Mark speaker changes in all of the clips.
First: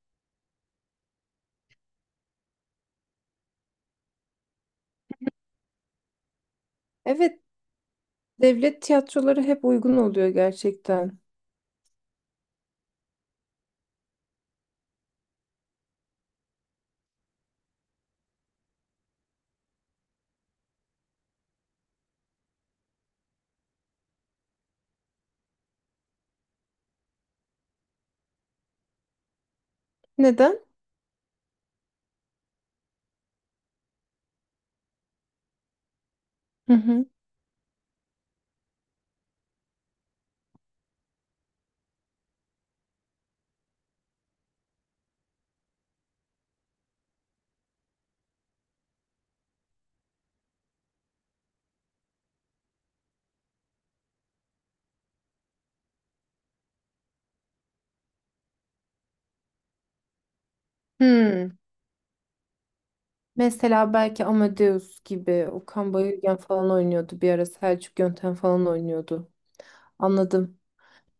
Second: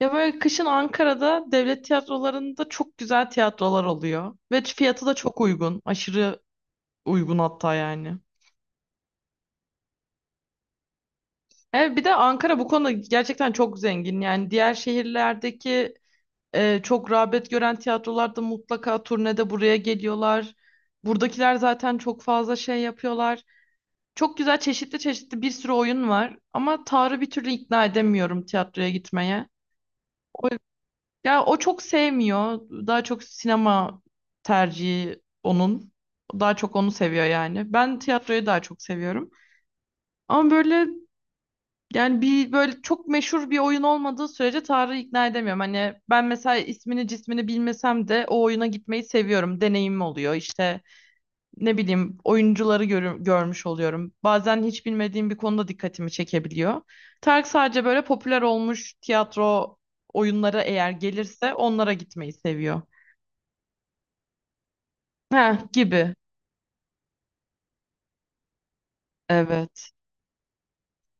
Speaker 1: Ya böyle kışın Ankara'da devlet tiyatrolarında çok güzel tiyatrolar oluyor. Ve fiyatı da çok uygun. Aşırı uygun
Speaker 2: Evet,
Speaker 1: hatta yani.
Speaker 2: devlet tiyatroları hep uygun oluyor gerçekten.
Speaker 1: Evet, bir de Ankara bu konuda gerçekten çok zengin. Yani diğer şehirlerdeki çok rağbet gören tiyatrolarda mutlaka turnede buraya geliyorlar. Buradakiler zaten çok fazla şey yapıyorlar. Çok güzel çeşitli çeşitli bir sürü oyun var. Ama Tarık'ı bir türlü ikna edemiyorum tiyatroya gitmeye.
Speaker 2: Neden?
Speaker 1: Ya o çok sevmiyor. Daha çok sinema tercihi onun. Daha
Speaker 2: Hı
Speaker 1: çok onu
Speaker 2: hı.
Speaker 1: seviyor yani. Ben tiyatroyu daha çok seviyorum. Ama böyle yani bir böyle çok meşhur bir oyun olmadığı sürece Tarık'ı ikna edemiyorum. Hani ben mesela ismini cismini bilmesem de o oyuna gitmeyi seviyorum. Deneyimim oluyor. İşte ne bileyim oyuncuları görmüş oluyorum. Bazen hiç bilmediğim bir konuda dikkatimi çekebiliyor. Tarık sadece böyle popüler olmuş tiyatro oyunlara eğer gelirse
Speaker 2: Hmm.
Speaker 1: onlara gitmeyi seviyor.
Speaker 2: Mesela belki Amadeus gibi
Speaker 1: Ha
Speaker 2: Okan
Speaker 1: gibi.
Speaker 2: Bayülgen falan oynuyordu bir ara Selçuk Yöntem falan oynuyordu.
Speaker 1: Evet.
Speaker 2: Anladım.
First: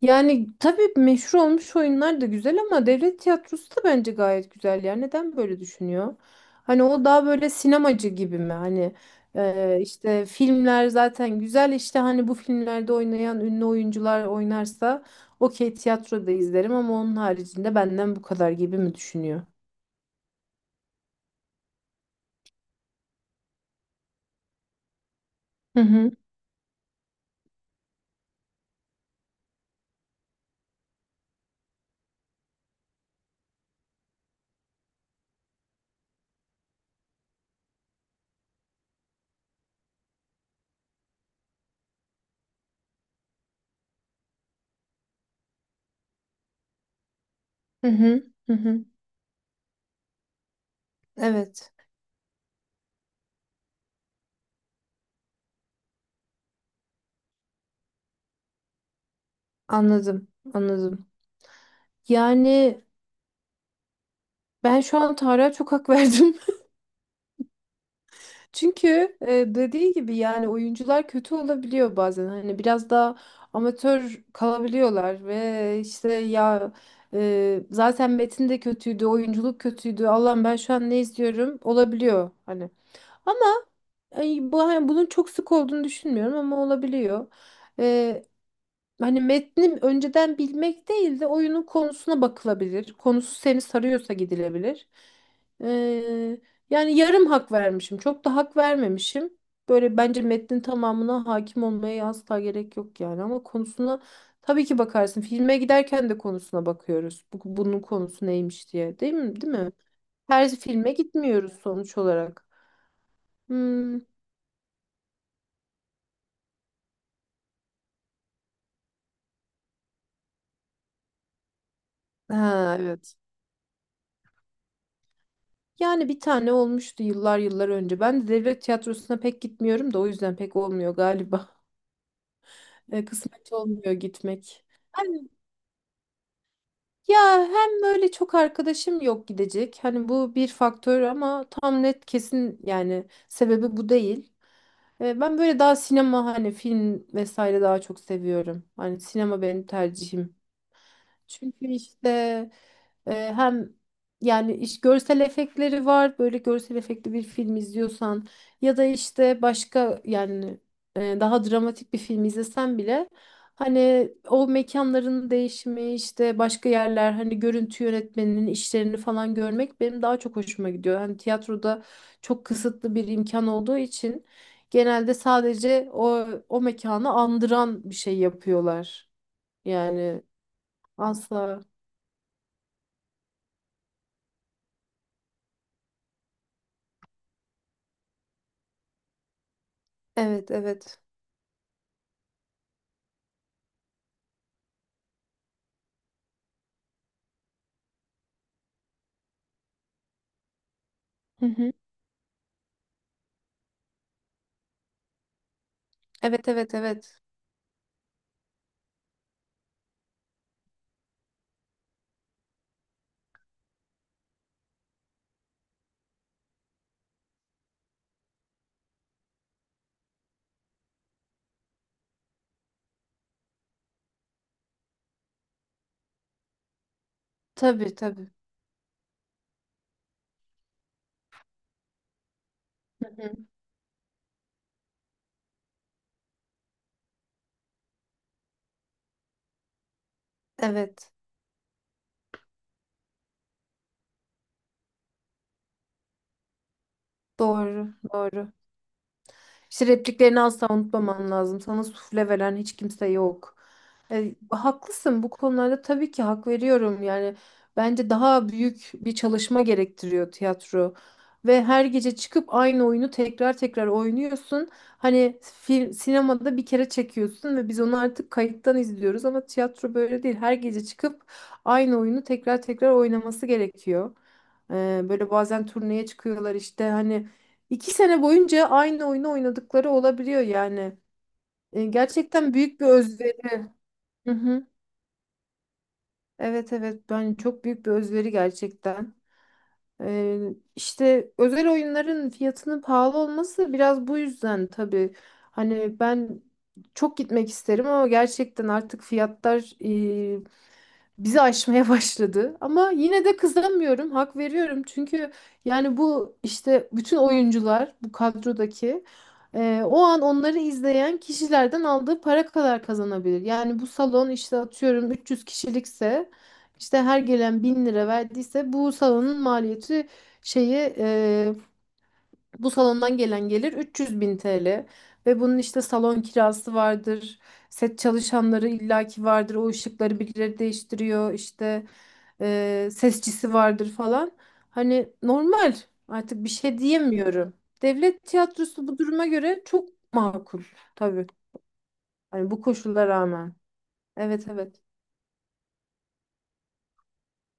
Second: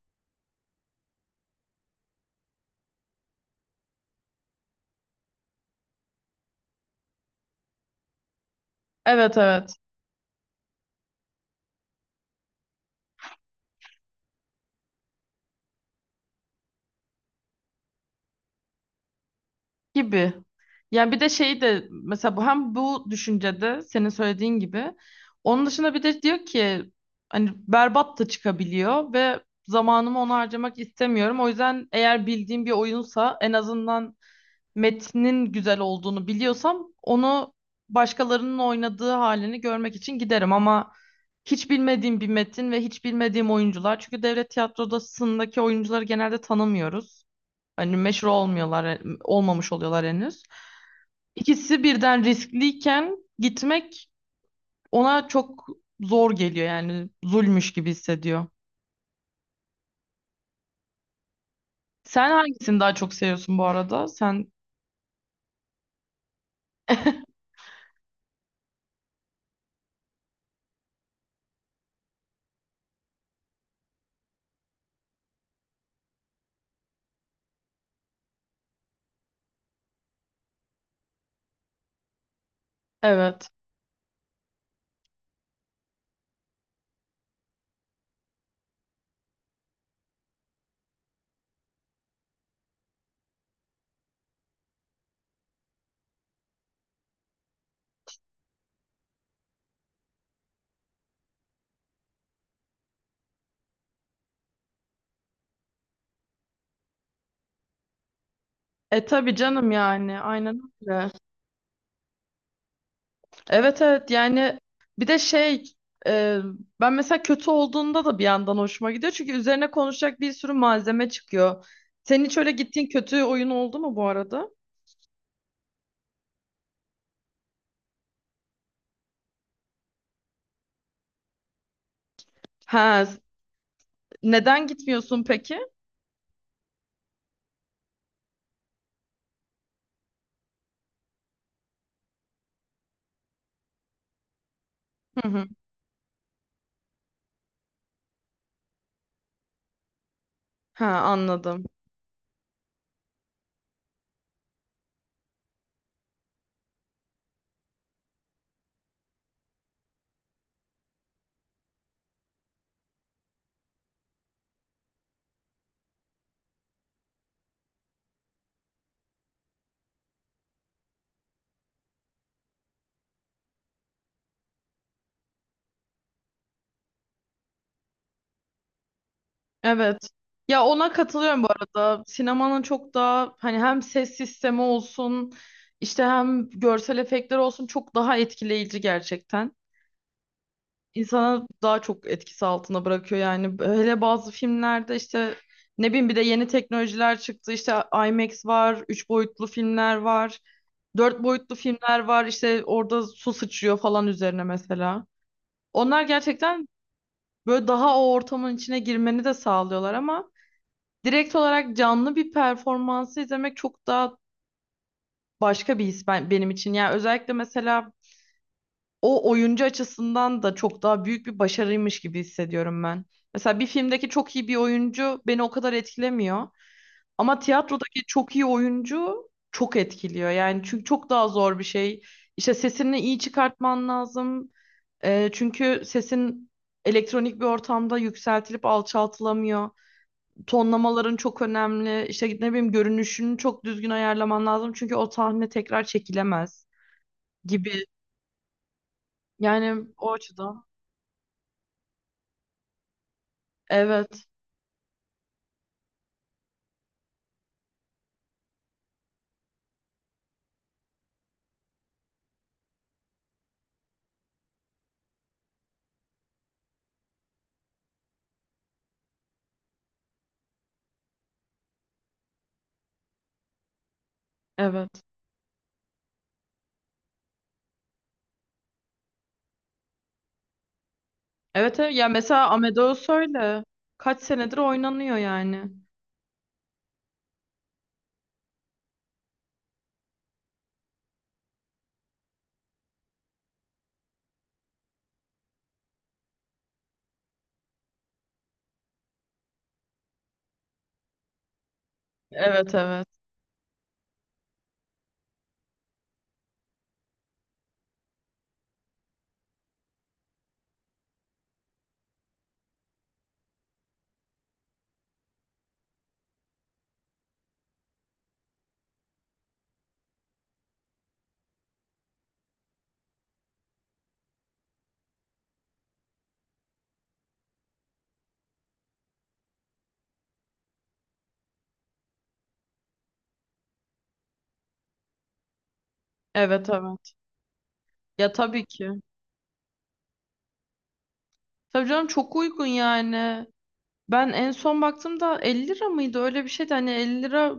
Speaker 2: Yani tabii meşhur olmuş oyunlar da güzel ama devlet tiyatrosu da bence gayet güzel. Yani neden böyle düşünüyor? Hani o daha böyle sinemacı gibi mi? Hani
Speaker 1: Evet evet.
Speaker 2: işte filmler zaten güzel işte hani bu filmlerde oynayan ünlü oyuncular oynarsa okey tiyatroda izlerim ama onun haricinde benden bu kadar gibi mi düşünüyor?
Speaker 1: Gibi. Yani bir de şeyi de mesela bu hem bu düşüncede senin söylediğin gibi onun
Speaker 2: Hı
Speaker 1: dışında bir
Speaker 2: hı
Speaker 1: de diyor ki hani berbat da çıkabiliyor ve zamanımı ona harcamak istemiyorum. O yüzden eğer bildiğim bir oyunsa en azından metnin güzel olduğunu biliyorsam onu başkalarının oynadığı halini görmek için giderim ama hiç bilmediğim bir metin ve hiç bilmediğim oyuncular çünkü devlet tiyatrosundaki oyuncuları genelde tanımıyoruz.
Speaker 2: hı
Speaker 1: Hani
Speaker 2: hı
Speaker 1: meşhur
Speaker 2: hı
Speaker 1: olmuyorlar,
Speaker 2: hı.
Speaker 1: olmamış oluyorlar henüz.
Speaker 2: Evet,
Speaker 1: İkisi birden riskliyken gitmek ona çok zor geliyor yani zulmüş gibi hissediyor.
Speaker 2: anladım anladım.
Speaker 1: Sen
Speaker 2: Yani
Speaker 1: hangisini daha çok seviyorsun bu arada? Sen
Speaker 2: ben şu an Tarık'a çok hak verdim. Çünkü dediği gibi yani oyuncular kötü olabiliyor bazen. Hani biraz daha amatör kalabiliyorlar ve işte ya zaten metin de kötüydü, oyunculuk kötüydü. Allah'ım ben şu an ne izliyorum olabiliyor hani.
Speaker 1: evet.
Speaker 2: Ama ay, bu hani bunun çok sık olduğunu düşünmüyorum ama olabiliyor. Hani metni önceden bilmek değil de oyunun konusuna bakılabilir. Konusu seni sarıyorsa gidilebilir. Ee, Yani yarım hak vermişim. Çok da hak vermemişim. Böyle bence metnin tamamına hakim olmaya asla gerek yok yani. Ama konusuna tabii ki bakarsın. Filme giderken de konusuna bakıyoruz. Bunun konusu neymiş diye.
Speaker 1: E
Speaker 2: Değil
Speaker 1: tabii
Speaker 2: mi? Değil
Speaker 1: canım
Speaker 2: mi?
Speaker 1: yani
Speaker 2: Her
Speaker 1: aynen
Speaker 2: filme
Speaker 1: öyle.
Speaker 2: gitmiyoruz sonuç olarak.
Speaker 1: Evet
Speaker 2: Hmm.
Speaker 1: evet yani bir de e, ben mesela kötü olduğunda da bir yandan hoşuma gidiyor. Çünkü üzerine konuşacak bir sürü malzeme çıkıyor. Senin hiç öyle
Speaker 2: Ha,
Speaker 1: gittiğin
Speaker 2: evet.
Speaker 1: kötü oyun oldu mu bu arada?
Speaker 2: Yani bir tane olmuştu yıllar yıllar önce. Ben de devlet tiyatrosuna pek gitmiyorum da o yüzden pek olmuyor galiba.
Speaker 1: Ha,
Speaker 2: Kısmet olmuyor gitmek.
Speaker 1: neden
Speaker 2: Hani
Speaker 1: gitmiyorsun peki?
Speaker 2: ya hem böyle çok arkadaşım yok gidecek. Hani bu bir faktör ama tam net kesin yani sebebi bu değil.
Speaker 1: Hı
Speaker 2: Ben
Speaker 1: hı.
Speaker 2: böyle daha sinema hani film vesaire daha çok seviyorum. Hani sinema benim tercihim.
Speaker 1: Ha anladım.
Speaker 2: Çünkü işte hem yani iş görsel efektleri var. Böyle görsel efektli bir film izliyorsan ya da işte başka yani daha dramatik bir film izlesen bile hani o mekanların değişimi işte başka yerler hani görüntü yönetmeninin işlerini falan görmek benim daha çok hoşuma gidiyor. Hani tiyatroda çok kısıtlı bir imkan olduğu için genelde sadece o mekanı andıran bir şey yapıyorlar.
Speaker 1: Evet.
Speaker 2: Yani
Speaker 1: Ya ona katılıyorum bu
Speaker 2: asla.
Speaker 1: arada. Sinemanın çok daha hani hem ses sistemi olsun işte hem görsel efektler olsun çok daha etkileyici gerçekten.
Speaker 2: Evet, evet.
Speaker 1: İnsana daha çok etkisi altına bırakıyor yani. Hele bazı filmlerde işte ne bileyim bir de yeni teknolojiler çıktı. İşte IMAX var, üç boyutlu filmler var, dört
Speaker 2: Hı
Speaker 1: boyutlu
Speaker 2: hı.
Speaker 1: filmler var. İşte orada su sıçrıyor falan üzerine mesela. Onlar
Speaker 2: Evet,
Speaker 1: gerçekten
Speaker 2: evet, evet.
Speaker 1: böyle daha o ortamın içine girmeni de sağlıyorlar ama direkt olarak canlı bir performansı izlemek çok daha başka bir his benim için. Yani özellikle mesela o oyuncu açısından da çok daha büyük bir başarıymış gibi hissediyorum ben. Mesela bir filmdeki çok iyi bir oyuncu beni o kadar etkilemiyor. Ama
Speaker 2: Tabii,
Speaker 1: tiyatrodaki
Speaker 2: tabii.
Speaker 1: çok iyi oyuncu çok etkiliyor. Yani çünkü çok daha zor bir şey. İşte sesini iyi çıkartman lazım. Çünkü sesin elektronik bir ortamda yükseltilip alçaltılamıyor.
Speaker 2: Evet.
Speaker 1: Tonlamaların çok önemli. İşte ne bileyim görünüşünü çok düzgün ayarlaman lazım. Çünkü o sahne tekrar çekilemez gibi.
Speaker 2: Doğru, doğru.
Speaker 1: Yani
Speaker 2: İşte
Speaker 1: o
Speaker 2: repliklerini
Speaker 1: açıdan.
Speaker 2: asla unutmaman lazım. Sana sufle veren hiç kimse yok.
Speaker 1: Evet.
Speaker 2: Haklısın bu konularda tabii ki hak veriyorum. Yani bence daha büyük bir çalışma gerektiriyor tiyatro. Ve her gece çıkıp aynı oyunu tekrar tekrar oynuyorsun. Hani film, sinemada bir kere çekiyorsun ve biz onu artık kayıttan izliyoruz ama tiyatro böyle değil. Her gece çıkıp aynı oyunu tekrar tekrar oynaması gerekiyor. E,
Speaker 1: Evet.
Speaker 2: Böyle bazen turneye çıkıyorlar işte hani 2 sene boyunca aynı oyunu oynadıkları olabiliyor yani.
Speaker 1: Evet, evet. Ya mesela
Speaker 2: Gerçekten büyük bir
Speaker 1: Amadeus
Speaker 2: özveri.
Speaker 1: öyle. Kaç
Speaker 2: Hı
Speaker 1: senedir
Speaker 2: hı.
Speaker 1: oynanıyor yani.
Speaker 2: Evet evet ben çok büyük bir özveri gerçekten. E, işte özel oyunların fiyatının pahalı olması biraz bu yüzden tabii. Hani ben çok gitmek isterim ama gerçekten artık fiyatlar bizi aşmaya başladı.
Speaker 1: Evet
Speaker 2: Ama
Speaker 1: evet.
Speaker 2: yine de kızamıyorum, hak veriyorum. Çünkü yani bu işte bütün oyuncular bu kadrodaki o an onları izleyen kişilerden aldığı para kadar kazanabilir. Yani bu salon işte atıyorum 300 kişilikse işte her gelen 1.000 lira verdiyse bu salonun maliyeti şeyi e, bu salondan gelen gelir 300 bin TL ve bunun işte salon kirası vardır, set çalışanları illaki vardır, o ışıkları birileri değiştiriyor, işte sesçisi vardır falan. Hani normal artık bir
Speaker 1: Evet
Speaker 2: şey
Speaker 1: evet.
Speaker 2: diyemiyorum. Devlet
Speaker 1: Ya tabii
Speaker 2: tiyatrosu bu
Speaker 1: ki.
Speaker 2: duruma göre çok makul tabii.
Speaker 1: Tabii canım çok
Speaker 2: Hani bu
Speaker 1: uygun
Speaker 2: koşullara
Speaker 1: yani.
Speaker 2: rağmen.
Speaker 1: Ben
Speaker 2: Evet
Speaker 1: en
Speaker 2: evet.
Speaker 1: son baktığımda 50 lira mıydı? Öyle bir şeydi. Hani 50 lira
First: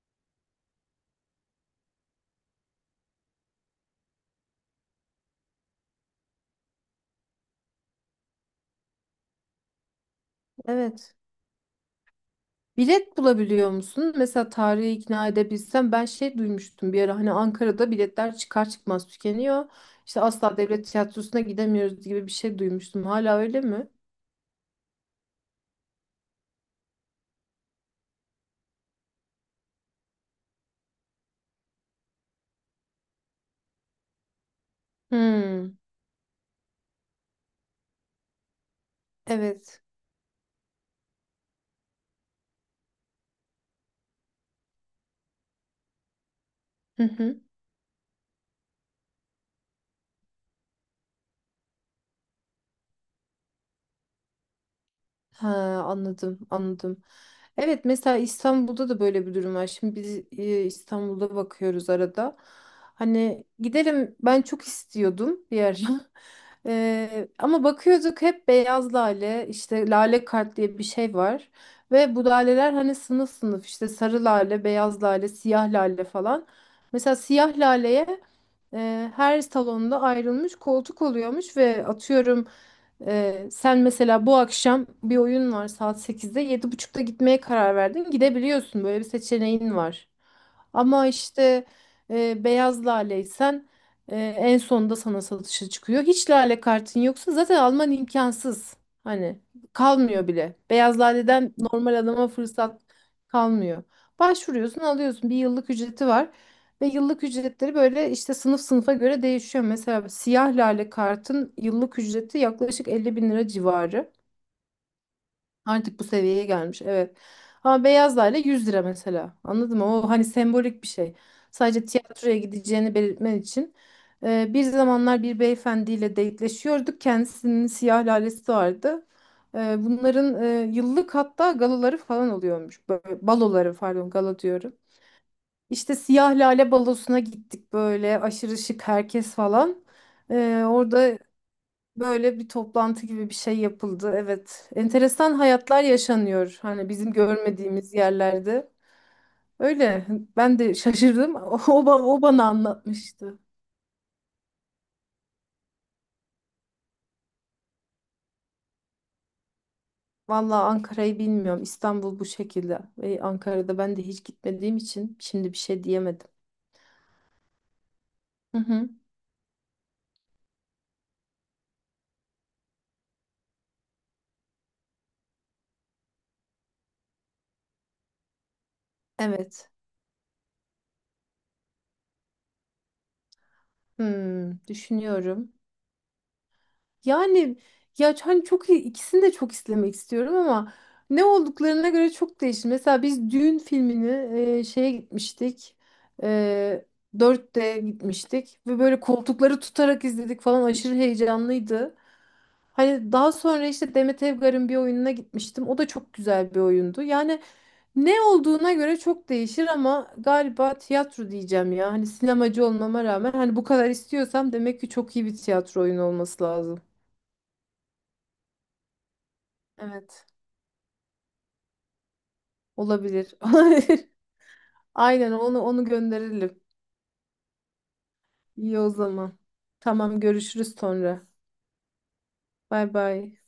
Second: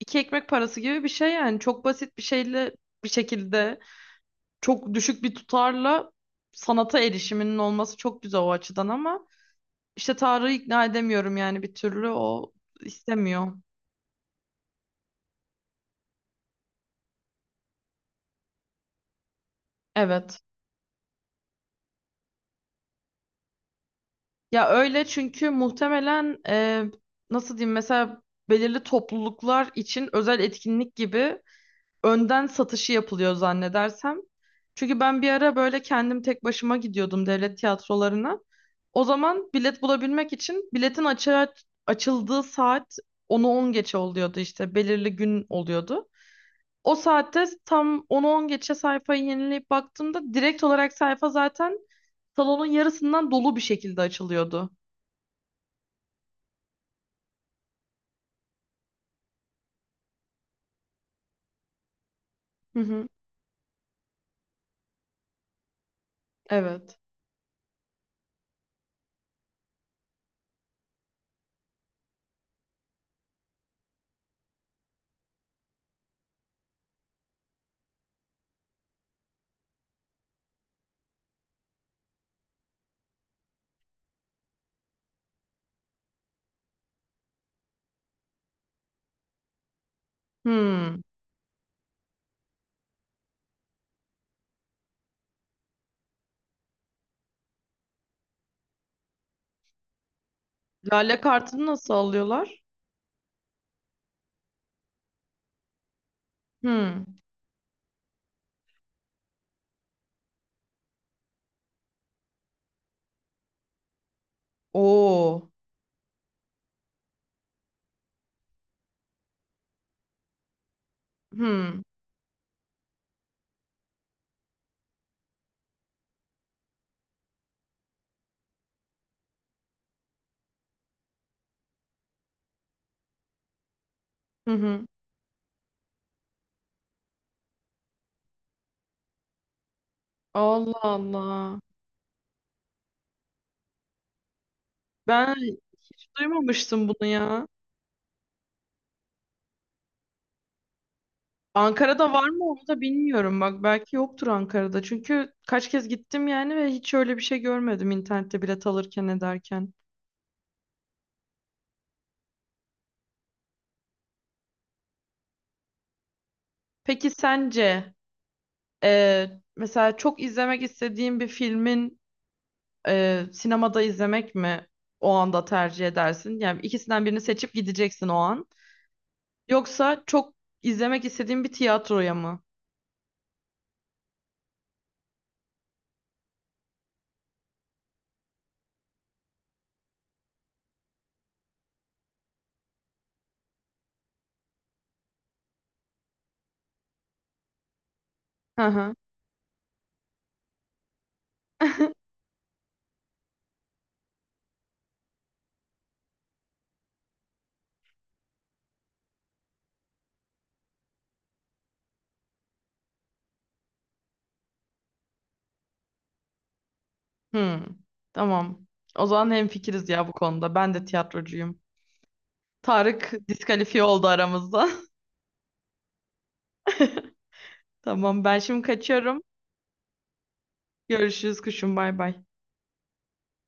Speaker 1: iki ekmek parası gibi bir şey yani. Çok basit bir şeyle bir şekilde çok düşük bir tutarla sanata erişiminin olması çok güzel o açıdan ama işte Tarık'ı ikna
Speaker 2: Evet.
Speaker 1: edemiyorum yani bir türlü o
Speaker 2: Bilet
Speaker 1: istemiyor.
Speaker 2: bulabiliyor musun? Mesela tarihi ikna edebilsem ben şey duymuştum bir ara hani Ankara'da biletler çıkar çıkmaz tükeniyor. İşte
Speaker 1: Evet.
Speaker 2: asla devlet tiyatrosuna gidemiyoruz gibi bir şey duymuştum. Hala öyle mi?
Speaker 1: Ya öyle çünkü muhtemelen nasıl diyeyim mesela belirli topluluklar için özel etkinlik gibi önden satışı yapılıyor zannedersem. Çünkü ben bir ara
Speaker 2: Hmm,
Speaker 1: böyle kendim tek başıma gidiyordum devlet tiyatrolarına. O zaman bilet
Speaker 2: evet.
Speaker 1: bulabilmek için biletin açığa açıldığı saat onu 10 geçe oluyordu işte belirli gün oluyordu. O saatte tam onu 10 geçe sayfayı yenileyip baktığımda direkt olarak sayfa zaten salonun yarısından dolu bir şekilde açılıyordu.
Speaker 2: Ha, anladım, anladım. Evet, mesela İstanbul'da da böyle bir durum var. Şimdi biz İstanbul'da bakıyoruz arada.
Speaker 1: Hı hı.
Speaker 2: Hani gidelim, ben çok istiyordum bir ara.
Speaker 1: Evet.
Speaker 2: Ama bakıyorduk hep beyaz lale, işte lale kart diye bir şey var. Ve bu laleler hani sınıf sınıf işte sarı lale, beyaz lale, siyah lale falan. Mesela siyah laleye her salonda ayrılmış koltuk oluyormuş ve atıyorum sen mesela bu akşam bir oyun var saat 8'de 7.30'da gitmeye karar verdin. Gidebiliyorsun. Böyle bir seçeneğin var.
Speaker 1: Hmm.
Speaker 2: Ama işte beyaz laleysen en sonunda sana satışa çıkıyor. Hiç lale kartın yoksa zaten alman imkansız. Hani kalmıyor bile. Beyaz
Speaker 1: Lale
Speaker 2: laleden
Speaker 1: kartını nasıl
Speaker 2: normal adama
Speaker 1: alıyorlar?
Speaker 2: fırsat kalmıyor. Başvuruyorsun, alıyorsun. Bir yıllık ücreti var. Ve
Speaker 1: Hmm.
Speaker 2: yıllık ücretleri böyle işte sınıf sınıfa göre değişiyor. Mesela siyah lale kartın yıllık ücreti yaklaşık 50 bin lira civarı.
Speaker 1: Oo.
Speaker 2: Artık bu seviyeye gelmiş evet. Ama beyaz lale 100 lira mesela. Anladın mı? O hani sembolik bir şey.
Speaker 1: Hmm.
Speaker 2: Sadece tiyatroya gideceğini belirtmen için. Bir zamanlar bir beyefendiyle date'leşiyorduk. Kendisinin siyah lalesi vardı. Bunların yıllık hatta galaları falan oluyormuş. Böyle baloları pardon gala
Speaker 1: Hı
Speaker 2: diyorum.
Speaker 1: hı.
Speaker 2: İşte Siyah Lale Balosu'na gittik böyle aşırı şık herkes falan.
Speaker 1: Allah
Speaker 2: Orada
Speaker 1: Allah.
Speaker 2: böyle bir toplantı gibi bir şey yapıldı. Evet,
Speaker 1: Ben
Speaker 2: enteresan hayatlar
Speaker 1: hiç
Speaker 2: yaşanıyor
Speaker 1: duymamıştım
Speaker 2: hani
Speaker 1: bunu
Speaker 2: bizim
Speaker 1: ya.
Speaker 2: görmediğimiz yerlerde. Öyle ben de şaşırdım. O, ba-
Speaker 1: Ankara'da
Speaker 2: o
Speaker 1: var mı
Speaker 2: bana
Speaker 1: onu da
Speaker 2: anlatmıştı.
Speaker 1: bilmiyorum. Bak belki yoktur Ankara'da. Çünkü kaç kez gittim yani ve hiç öyle bir şey görmedim internette bilet alırken ederken.
Speaker 2: Vallahi Ankara'yı bilmiyorum. İstanbul bu şekilde. Ve Ankara'da ben de hiç gitmediğim için şimdi bir şey diyemedim.
Speaker 1: Peki sence
Speaker 2: Hı hı.
Speaker 1: e, mesela çok izlemek istediğin bir filmin sinemada izlemek mi o anda tercih edersin? Yani ikisinden birini seçip gideceksin o an.
Speaker 2: Evet.
Speaker 1: Yoksa çok izlemek istediğin bir tiyatroya mı?
Speaker 2: Hmm, düşünüyorum. Yani ya hani ikisini de çok izlemek istiyorum ama ne olduklarına göre çok değişir. Mesela biz düğün filmini şeye gitmiştik. E, 4 gitmiştik
Speaker 1: Hı
Speaker 2: ve
Speaker 1: hı.
Speaker 2: böyle koltukları tutarak izledik falan aşırı heyecanlıydı. Hani daha sonra işte Demet Evgar'ın bir oyununa gitmiştim. O da çok güzel bir oyundu. Yani ne olduğuna göre çok değişir ama galiba tiyatro diyeceğim ya. Hani sinemacı olmama rağmen hani bu kadar istiyorsam demek ki çok iyi bir tiyatro oyunu olması lazım.
Speaker 1: Hmm, tamam. O zaman hemfikiriz ya bu
Speaker 2: Evet.
Speaker 1: konuda. Ben de tiyatrocuyum. Tarık
Speaker 2: Olabilir.
Speaker 1: diskalifiye oldu
Speaker 2: Olabilir.
Speaker 1: aramızda.
Speaker 2: Aynen onu gönderelim.
Speaker 1: Tamam ben şimdi
Speaker 2: İyi o
Speaker 1: kaçıyorum.
Speaker 2: zaman. Tamam görüşürüz sonra.
Speaker 1: Görüşürüz kuşum bay bay.
Speaker 2: Bay bay.